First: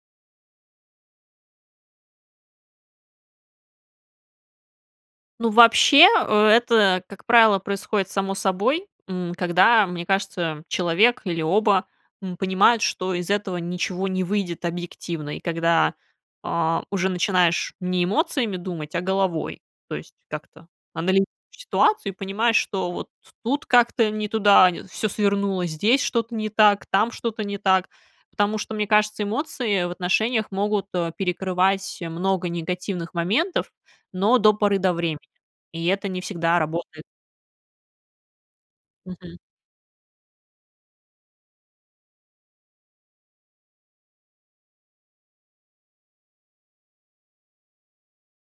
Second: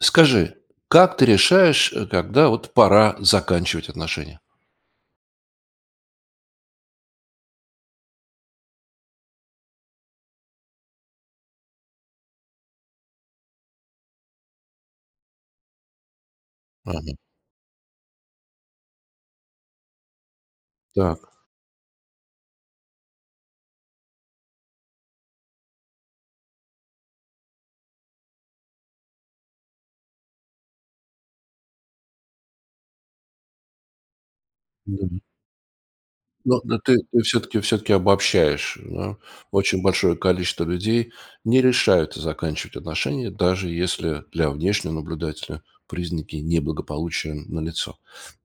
Скажи, как ты решаешь, э, когда вот пора заканчивать отношения? Ну, вообще, это, как правило, происходит само собой, м, когда, мне кажется, человек или оба, м, понимают, что из этого ничего не выйдет объективно и когда, э, уже Мгм. начинаешь не эмоциями думать, а головой. То есть как-то анализируешь Так. ситуацию и понимаешь, что вот тут как-то не туда нь всё свернуло, здесь что-то не так, там что-то не так. Потому что, мне кажется, эмоции в отношениях могут, э, перекрывать много негативных моментов, но до поры до времени, Мгм. и это не всегда Но но ты работает. ты всё-таки всё-таки обобщаешь, да. Мгм. Очень большое количество людей не решаются заканчивать отношения, даже если для внешнего наблюдателя признаки неблагополучия налицо.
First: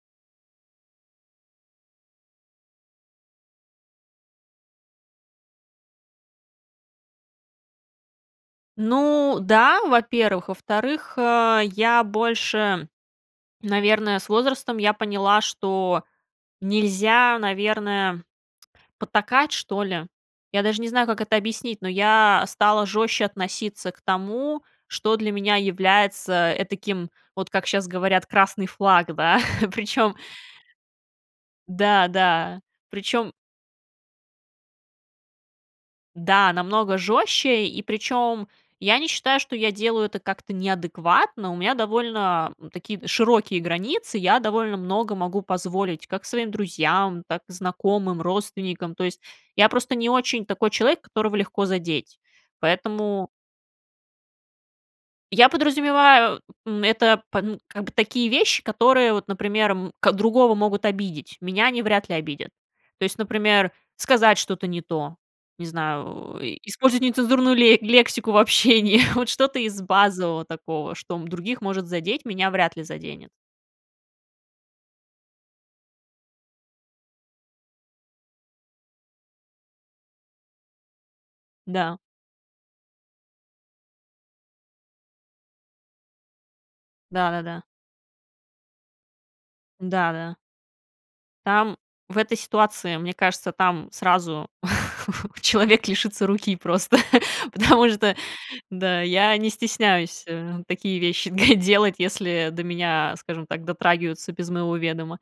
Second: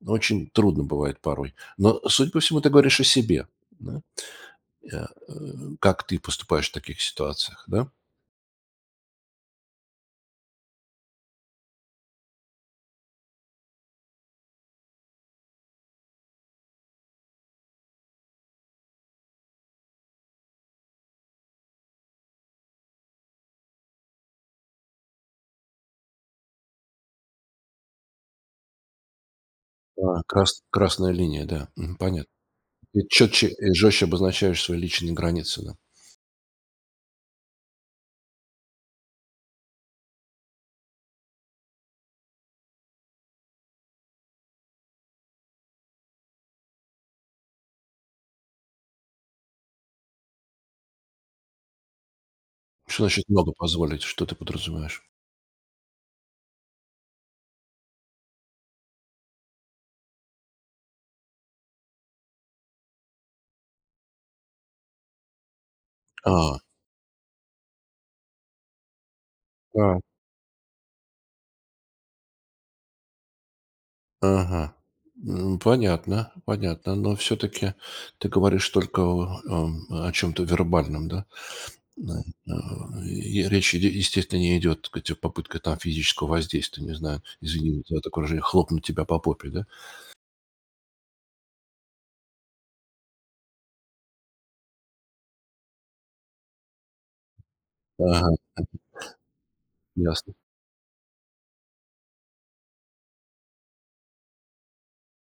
Очень трудно бывает порой. Но, судя по всему, ты говоришь о себе. Да? Э, э, как ты поступаешь в таких ситуациях, да? Ну да, во-первых. Во-вторых, э, я больше, наверное, с возрастом я поняла, что нельзя, наверное, потакать, что ли. Я даже не знаю, как это объяснить, но я стала жестче относиться к тому, что для меня является этаким, вот как щас говорят, красный флаг, да, причем Да. Крас красная линия, да. Мгм, да, понятно. да, Ты причем четче и жестче обозначаешь свои личные границы, да? да, намного жестче, и причем я не считаю, что я делаю это как-то неадекватно. У меня довольно такие д широкие границы, я довольно много могу позволить как своим друзьям, так и знакомым, родственникам. То есть я просто не очень такой человек, которого легко задеть, Что поэтому значит много позволить, что ты подразумеваешь? Я подразумеваю, м, это пан как бы такие вещи, которые вот, например, м, ко другого могут обидеть, меня они вряд ли обидят. То есть, например, сказать что-то не то, не знаю, о, и А! использовать нецензурную ле лексику в общении, вот что-то из Так. базового такого, что м других может задеть, меня вряд ли заденет. Ага. М, понятно, понятно, но всё-таки ты говоришь только о о, м, о чём-то вербальном, да, Да. м, а, и речь ид естественно не идет, так сказать, о попытках там физического воздействия, не знаю, Да-да-да. извини за такое выражение, хлопнуть тебя по попе, да? Да, да. Там в этой ситуации, мне кажется, там сразу человек лишится руки просто, потому что, Ага. да, я не стесняюсь, Ясно. э, такие вещи делать, если до меня, скажем так, дотрагиваются без моего ведома,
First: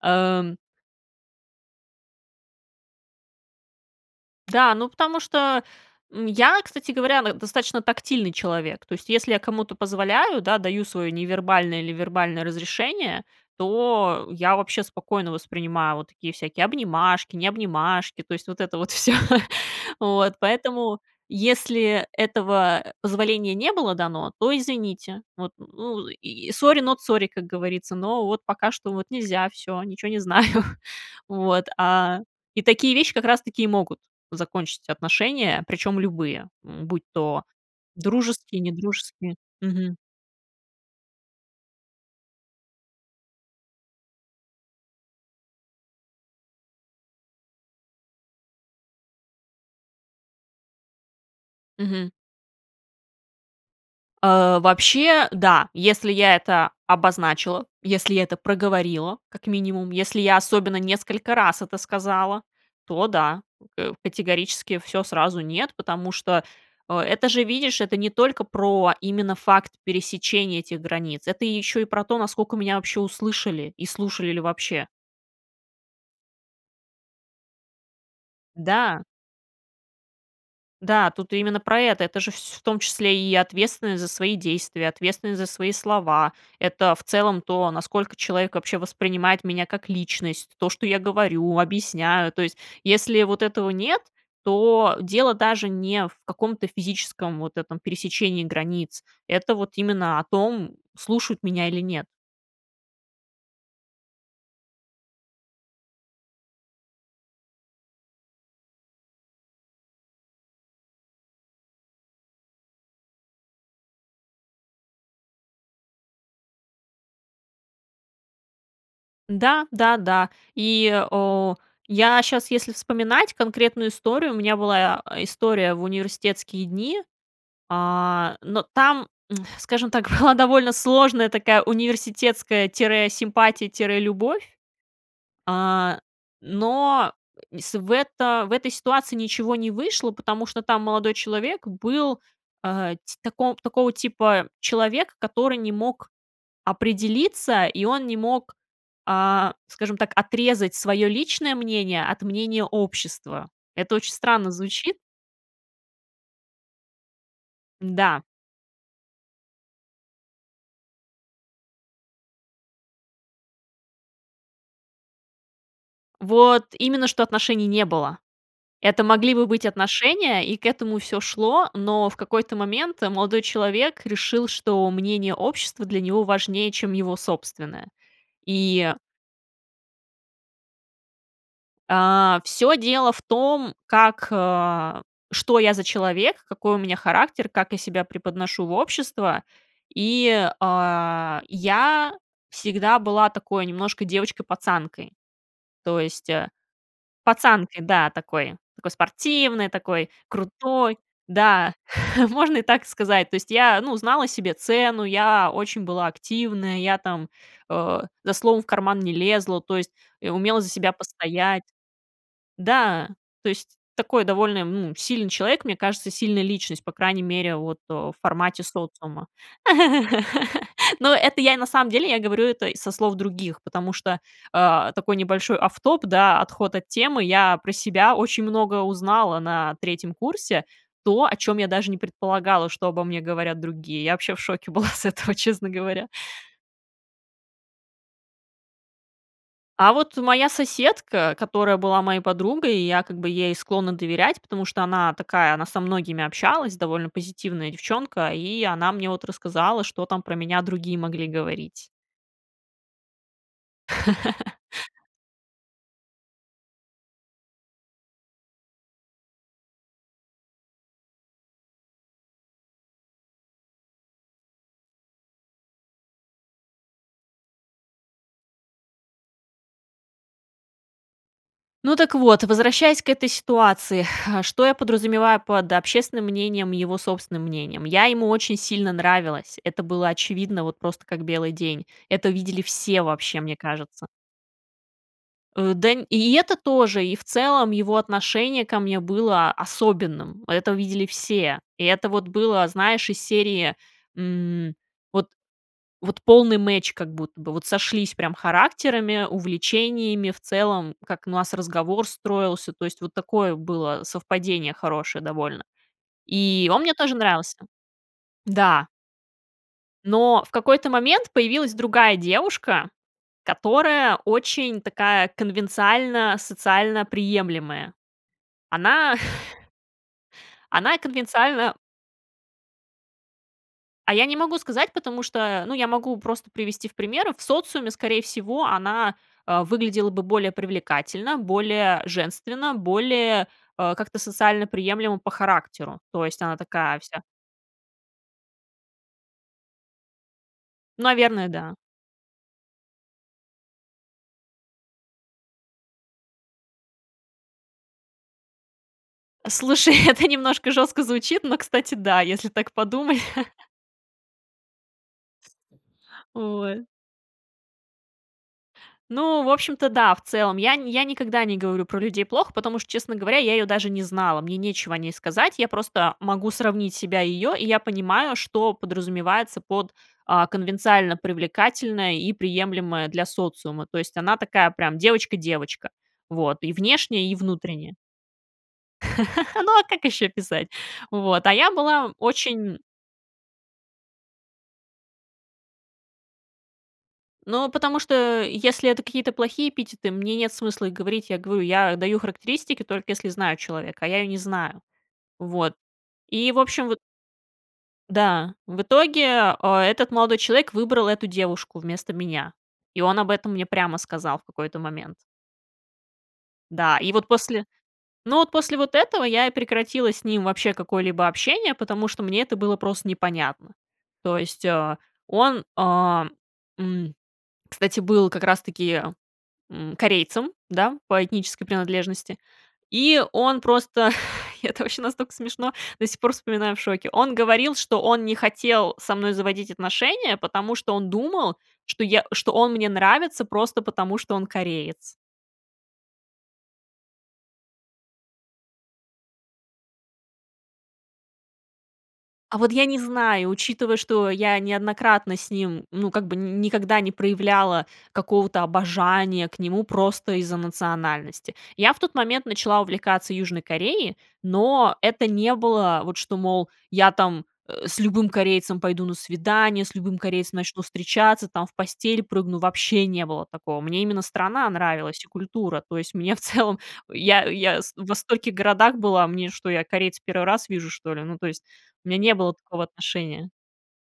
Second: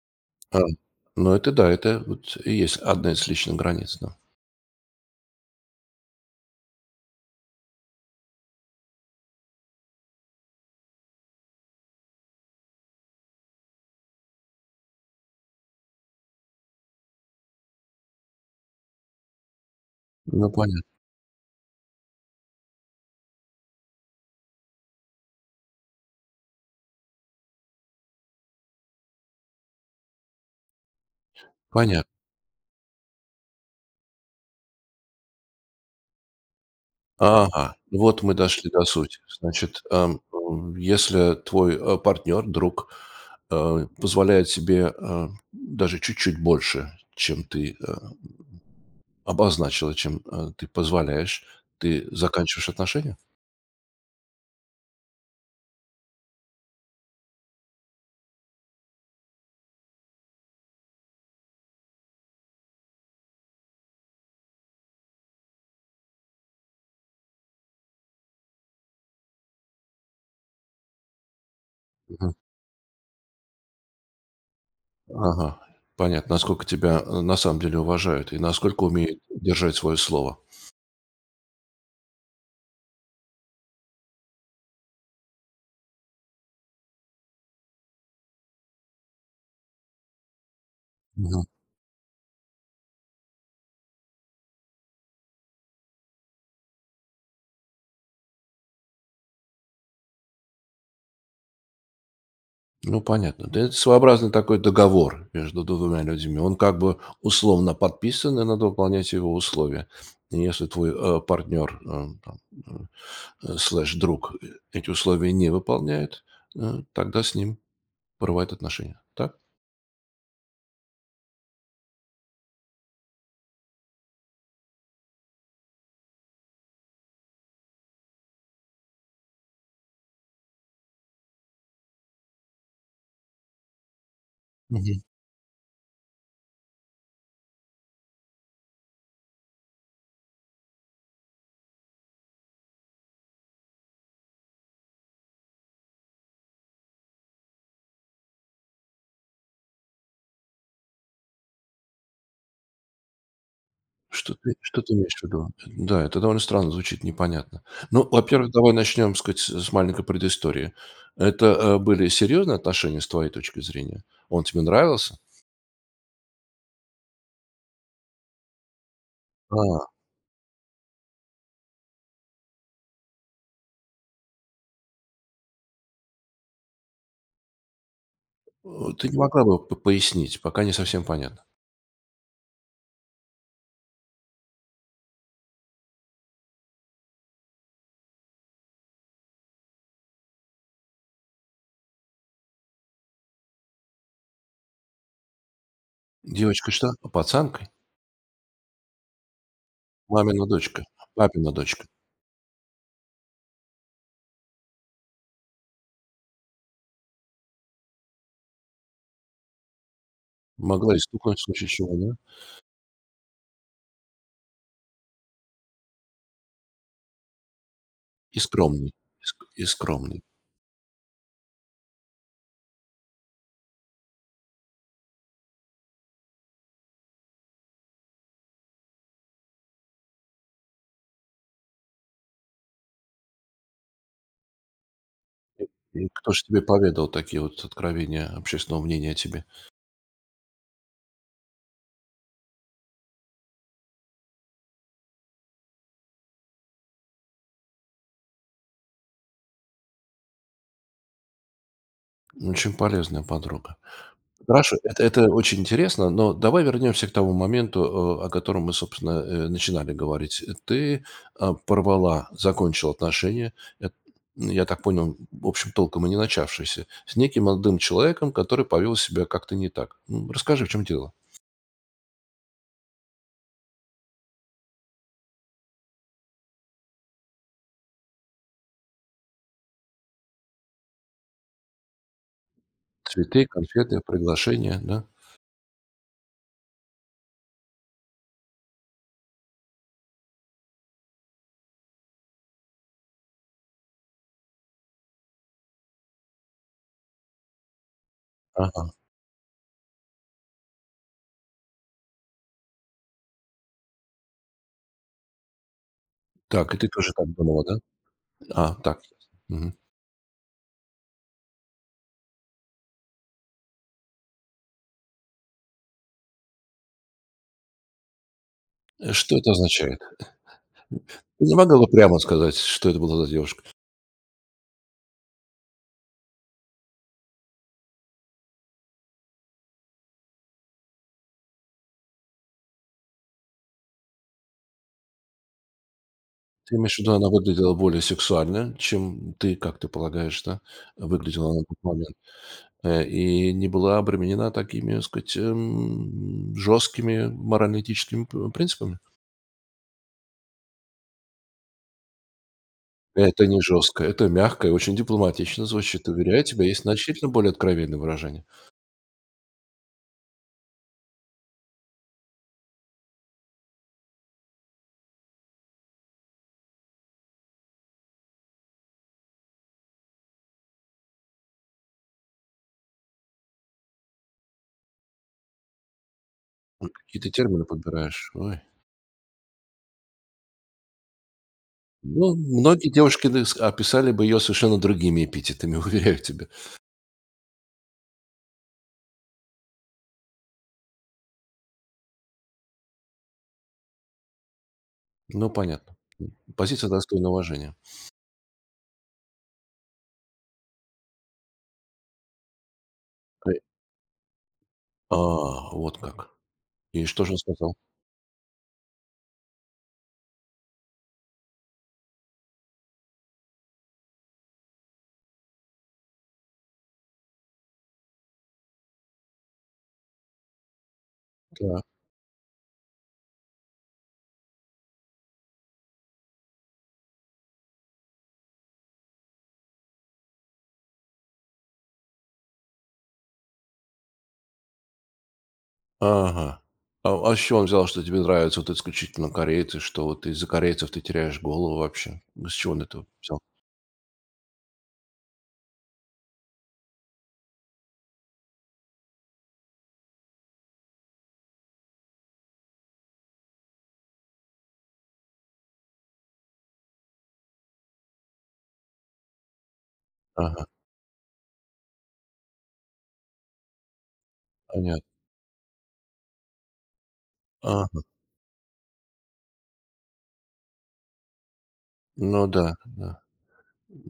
ам Эм, ну это да, это вот и есть одна из личных границ, да. Да, ну потому что, м, я, кстати говоря, н достаточно тактильный человек. То есть если я кому-то позволяю, да, даю свое невербальное или вербальное разрешение, то я вообще спокойно воспринимаю вот такие всякие обнимашки, не обнимашки то есть вот это вот всё. Вот. Ну понятно. Поэтому, если этого позволения не было дано, то извините, вот, ну, и сори, нот сори, как говорится, но вот пока что вот нельзя, всё, ничего не знаю. Вот, Понятно. а, и такие вещи как раз таки и могут закончить отношения, причем любые, м, будь то Ага, вот мы дружеские, дошли не до сути, дружеские, значит, мгм. эм, ув если твой, а, партнер, друг, а, позволяет себе, а, даже чуть-чуть больше, чем ты, а, обозначила, чем, э, ты позволяешь, ты Мгм. заканчиваешь отношения? Э, вообще, да, если я это обозначила, если я это проговорила как минимум, если я особенно несколько раз это сказала, то да, э, категорически всё сразу нет, потому что, э, это же, видишь, это не только про именно факт пересечения этих границ, это еще и про то, Мгм. насколько меня вообще услышали, и слушали ли вообще. Ага, понятно, насколько тебя, э, на самом деле, уважают, и насколько Да. умеют держать свое слово. Да, тут именно про это. Это же вс в том числе и ответственность за свои действия, ответственность за свои слова, это в целом то, насколько человек вообще воспринимает меня как личность, то, что я Мгм. говорю, объясняю. То есть если вот этого нет, то дело даже не в каком-то физическом вот этом пересечении границ, это вот именно о том, слушают меня или нет. Ну, понятно. Да, это своеобразный такой договор между 2 людьми, он как бы условно подписан и надо выполнять его условия. И если твой, э, партнер, э, там, э, слеш, друг э эти условия не выполняет, э, тогда с ним порывают отношения, так? Да, да, да. И, э, я щас, если вспоминать конкретную историю, у меня была, э, история в университетские дни, а, но там, скажем так, была довольно сложная такая университетская тире симпатия, тире любовь, Мгм. э, но и с в это в этой ситуации ничего не вышло, потому что там молодой человек был, э, ти тако такого типа человек, который не мог определиться, и он не мог, а, скажем так, отрезать свое личное мнение от мнения общества. Это очень Что странно ты что ты звучит. имеешь ввиду? Да, это довольно странно звучит, непонятно. Ну, Да. во-первых, давай начнем, так сказать, с маленькой предыстории. Это, э, были серьезные отношения с твоей точки зрения? Он тебе нравился? Вот именно, что отношений не было. Это могли бы быть А. отношения, и к этому всё шло, но в какой-то момент молодой человек решил, что мнение общества для него важнее, чем его собственное, Э, и ты не могла бы п пояснить, пока не совсем понятно. э, всё дело в том, как, э, что я за человек, какой у меня характер, как я себя преподношу в общество, и, э, я всегда была такой немножко девочкой-пацанкой, то есть, а, Девочка что? А, пацанкой? пацанкой, да, такой такой спортивной, такой Мамина дочка. крутой, Папина да, дочка. можно и так сказать, то есть, я, ну, знала себе цену, я очень была активная, я там, э, за словом в карман не лезла, то есть, и умела за себя Могла и стукнуть в постоять. случае чего, да? Да, то есть, такой довольно, ну, сильный человек, мне кажется, сильная личность, по крайней мере, вот, в И формате скромная. И социума. ск и скромная. Но это я, на самом деле, я говорю это й со слов других, потому что, э, такой небольшой off top, да, отход от темы. Я про себя очень много узнала на 3 курсе то, о чем я даже не предполагала, что обо мне говорят другие. Я вообще в шоке была с этого, И честно говоря. и кто ж тебе поведал такие вот откровения общественного мнения о тебе? А вот моя соседка, которая была моей подругой, и я как бы ей склонна доверять, потому что она такая, она со многими общалась, довольно позитивная девчонка. И она мне вот рассказала, что там про меня другие могли говорить. Очень полезная подруга. Хорошо, эт это очень интересно, но давай вернемся к тому моменту, э, о котором мы собственно, э, начинали говорить. Ты, э, порвала, закончила отношения, эт я, м, я так понял, в общем толком и не начавшиеся, с неким молодым человеком, который повел себя как-то не так. М, расскажи в чем дело. Ну так вот, возвращаясь к этой ситуации, что я подразумеваю под общественным мнением, и его собственным мнением, я ему очень сильно нравилась, это было очевидно, вот просто как белый день, это видели все вообще, Цветы, мне конфеты, кажется. приглашения, да? Э, да, и это тоже, и, в целом, его отношение ко мне было особенным, это видели все, и это вот было, знаешь, из серии, м, вот вот полный match как будто бы, вот сошлись прям Ага. характерами, увлечениями, в целом, как у нас разговор строился, то есть вот такое было совпадение хорошее довольно. И Так, и он ты мне тоже тоже так нравился, думала, да? А, да. так. Мгм. Но в какой-то момент появилась другая девушка, которая очень такая, конвенциально-социально приемлемая. Э, Она что это означает? Н она н не конвенциально могла бы прямо сказать, что это была за девушка? А я не могу сказать, потому что, ну я могу просто привести в примеры, в социуме, скорее всего, она, э, выглядела бы более привлекательно, более женственно, более, э, как-то социально приемлемо по характеру. То есть, она Ты имеешь такая ввиду, вся она выглядела более сексуально, чем, м, ты, как ты полагаешь, да, Наверное, выглядела на да. тот момент, э, и не была обременена такими, так сказать, м, жесткими морально-этическими, э, пр принципами? Слушай, это немножко жестко звучит, но, кстати, да, если так подумать. Это не жестко, это мягко и очень дипломатично звучит, уверяю тебя, есть Ой. значительно более откровенные выражения. Ну, в общем-то, да, в целом, я нь я никогда не говорю про людей плохо, потому что, честно говоря, я ее даже не знала, мне нечего о ней сказать. Я просто могу сравнить себя и её, и я понимаю, что подразумевается под, э, "конвенциально привлекательная" и "приемлемая для социума", то есть, она такая прям девочка девочка, вот, и Ой, какие внешне ты и термины внутренне. подбираешь, ой! Ну, а как ещё описать? Вот, а я была Ну, очень многие девушки, так ск описали бы её совершенно другими эпитетами, уверяю тебя. Ну, потому что, а, если это какие-то плохие эпитеты, мне нет смысла их говорить, я говорю, я даю характеристики, только если знаю человека, а я её не знаю. Ну Вот, понятно, м, и, в общем, позиция вот достойная уважения. Да, в итоге, э, этот молодой человек выбрал эту девушку вместо меня, и он об этом Тое мне прямо сказал в какой-то момент. А, вот как. Да, И и что вот же он после сказал? Ну, вот после вот этого я и прекратила с ним вообще какое-либо общение, потому что мне это было просто непонятно. То есть, э, он, э, м, кстати, был как раз таки, м, корейцем, да, по этнической Так. принадлежности, и он просто и это вообще настолько смешно, до сих пор вспоминаю в шоке, он говорил, что он не хотел со мной заводить отношения, потому что он думал, что я что он мне нравится просто потому, что он кореец. Ага. А а с чего он взял, что тебе нравятся вот исключительно корейцы, что вот из-за корейцев ты теряешь голову вообще? Ну с А вот чего он я не это взял? знаю, учитывая, что я неоднократно с ним ну как бы ни никогда не проявляла какого-то обожания к нему просто из-за национальности. Я в тот момент начала увлекаться Южной Кореей, но это не было вот, что, мол, я там, э, с любым корейцем пойду на свидание, с любым корейцем Ага. начну встречаться там, в постель прыгну, вообще не было такого. Мне именно страна Понятно. нравилась и культура, то есть мне, в целом я я с Ага. во стольких городах была, мне что, я корейца первый раз вижу, что ли? Ну, то есть у меня не Ну было да, такого да. отношения.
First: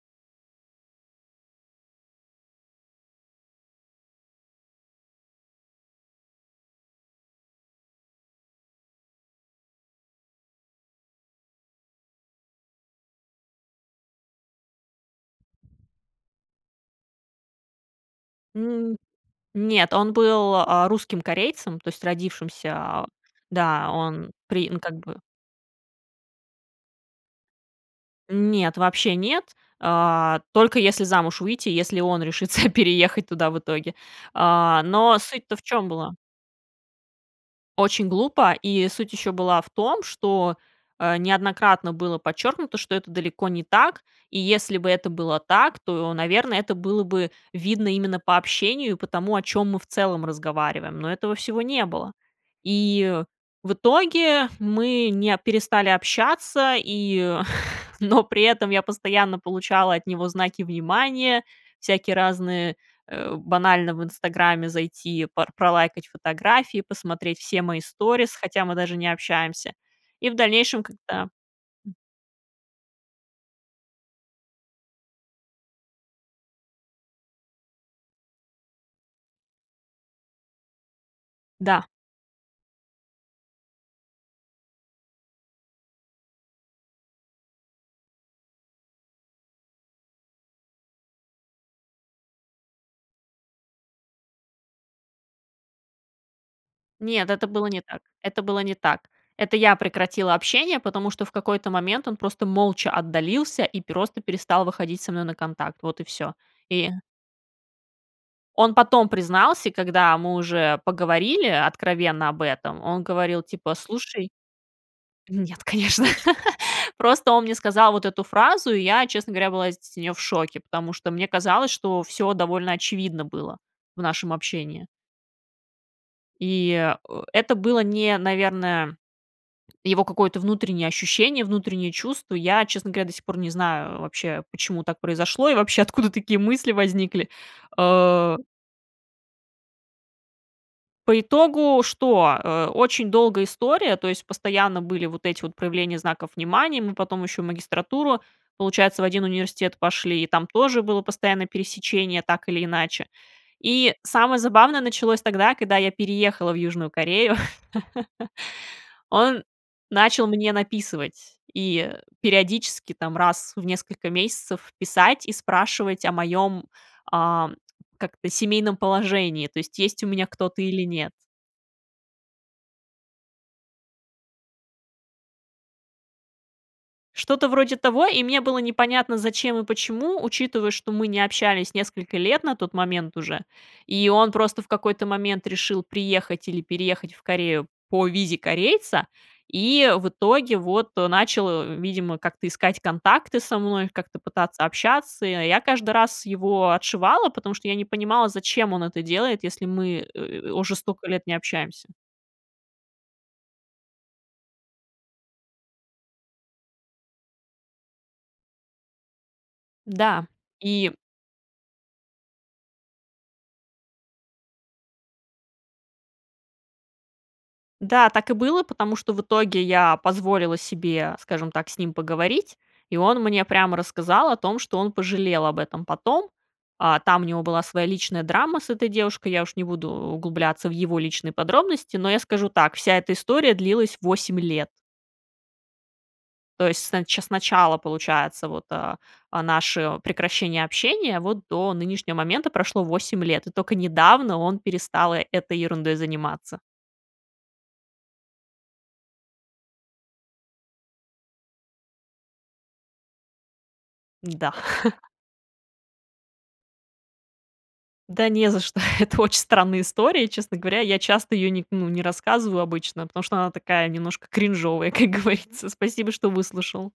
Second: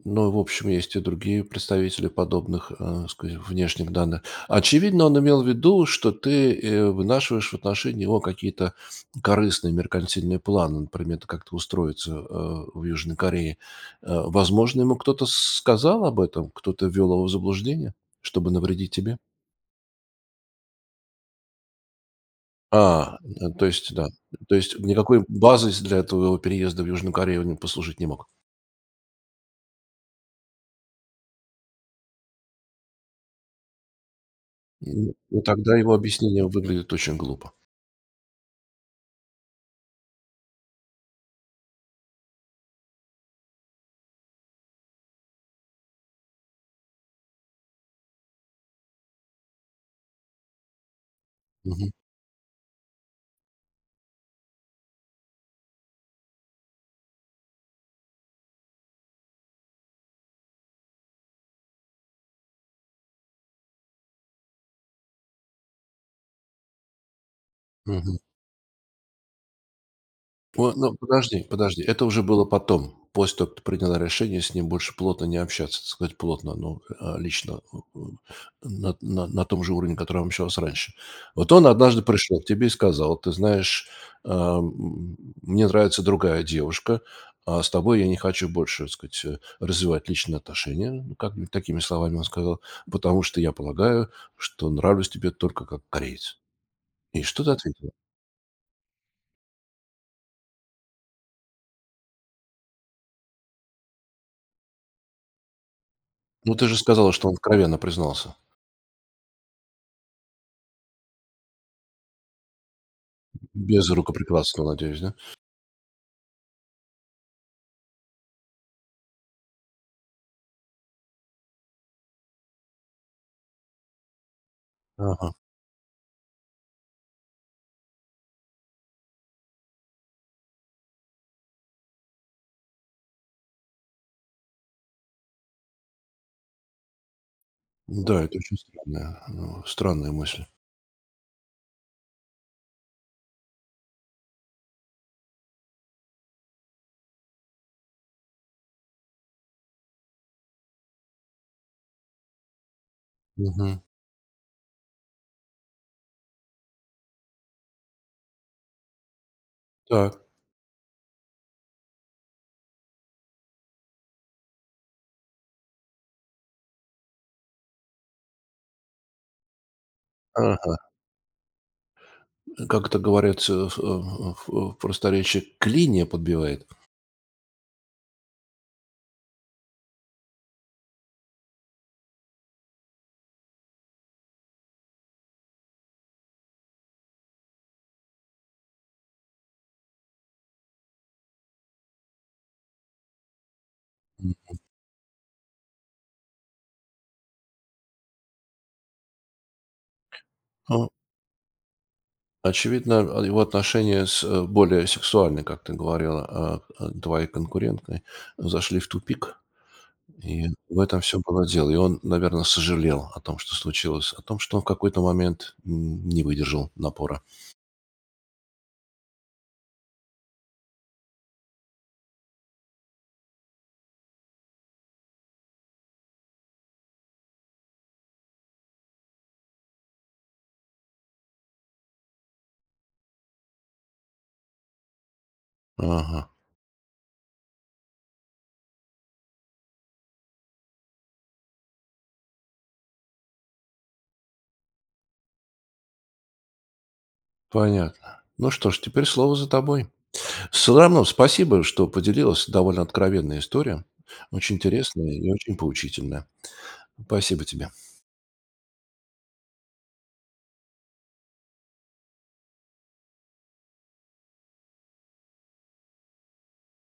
Ну, в общем, есть и другие представители подобных, э, ска внешних данных. Очевидно, он имел в виду, что ты, э, вынашиваешь в отношении него какие-то корыстные меркантильные планы, например, т как-то устроиться, э, в Южной Корее. Э, возможно, ему кто-то с сказал об этом, кто-то ввел его в заблуждение, чтобы навредить М, тебе? нет, он был, э, русским корейцем, то есть родившимся. А, ну, то Да, есть да, он то при он есть как бы никакой базой с для твого переезда в Южную Корею он послужить не мог. Нет, вообще нет, э, только если замуж выйти, если он решится переехать туда в итоге. Э, М, но ну суть-то в тогда чём его была? объяснения выглядят очень глупо. Очень глупо, и суть еще была в том, что, э, неоднократно было подчеркнуто, что это далеко не так. И если бы это было так, то, наверно, это было бы видно именно по общению, и по тому, о чём мы в целом разговариваем. Но этого всего не Мгм. было. И в итоге мы не перестали общаться и Но при этом я постоянно получала от него знаки внимания, всякие разные, э, банально в "Инстаграме" зайти, пор пролайкать фотографии, посмотреть все мои Мгм. сторис, хотя мы даже не общаемся. И в О, дальнейшем, ну, когда, подожди, подожди. м Это уже было потом, после того как ты приняла решение с ним больше плотно не общаться, так сказать, плотно, ну, э, лично о о на на на том же уровне, на котором общалась раньше. Вот он Да. однажды пришел к тебе и сказал: "Ты знаешь, э, м, м, мне нравится другая девушка, а с тобой я не хочу больше, так сказать, э, развивать личные отношения", как бы, такими словами, он сказал: "Потому что я полагаю, что нравлюсь тебе только как кореец". И Нет, что это ты было не ответила? так, это было не так. Это я прекратила общение, потому что в какой-то момент он просто молча отдалился и просто перестал выходить со мной на контакт, вот и всё. Ну ты же И сказала, что он откровенно признался. Он потом признался, когда мы уже поговорили откровенно об этом, он говорил типа: Без "Cлушай" рукоприкладства, надеюсь, да? Нет, конечно. Просто он мне сказал вот эту фразу, и я, честно говоря, была с нее в шоке, потому что мне казалось, что всё довольно очевидно было в нашем общении. Ага. И, э, это было не, наверное, его какое-то внутреннее ощущение, внутреннее чувство. Я, честно говоря, до сих пор не знаю вообще, почему так произошло, и вообще, откуда такие мысли возникли. Да, Э это очень странная э, странная мысль. По итогу что? Э. Очень долгая история, то есть постоянно были вот эти вот проявления знаков внимания, мы потом еще в магистратуру, получается, в 1 университет пошли, и там тоже было постоянно пересечение, так или иначе. Мгм. И самое забавное началось тогда, когда я переехала в Южную Корею. Он Так. начал мне написывать, и периодически там, раз в несколько месяцев, писать и спрашивать о моём, э, как это, семейном положении, то есть есть у меня кто-то или Ага. нет. Как это говорится в, а, в в просторечье: клинья подбивает. Что-то вроде того, и мне было непонятно, зачем и почему, учитывая, что мы не общались несколько лет на тот момент уже, и он просто в какой-то момент решил приехать или переехать в Корею по визе корейца, и, в итоге, вот, э, начал, э, видимо, как-то искать контакты со мной, как-то Мгм. пытаться общаться, и я я каждый раз его отшивала, потому что я не понимала, зачем он это делает, если мы, э, уже О столько лет не общаемся. Очевидно, а, его отношения с более сексуальной, как ты говорила, а, а, твоей конкуренткой, зашли в тупик Да. и в И этом всё было дело и он, наверно, сожалел о том, что случилось, о том, что он в какой-то момент н не выдержал напора. Да, так и было, потому что в итоге я позволила себе, скажем так, с ним поговорить, и он мне прямо рассказал о том, что он пожалел об этом потом. А, там у него была своя личная драма с этой девушкой, я уж не буду углубляться в его личные подробности, но я скажу так: вся эта история длилась 8 лет. Ага. То есть, с нач с начала, получается, вот, э, э, наши о, прекращение общения, вот до нынешнего момента прошло 8 лет, и тока недавно он перестал э этой ерундой заниматься. Понятно. Ну что ж, теперь слово за тобой. Всё равно спасибо, что поделилась, довольно откровенная история, Да. очень интересная и очень поучительна. Пасибо тебе. Да не за что. Это очень странная история, честно говоря, я часто ее не ну, не рассказываю обычно, потому что она такая немножко кринжовая, как говорится. Спасибо, что выслушал.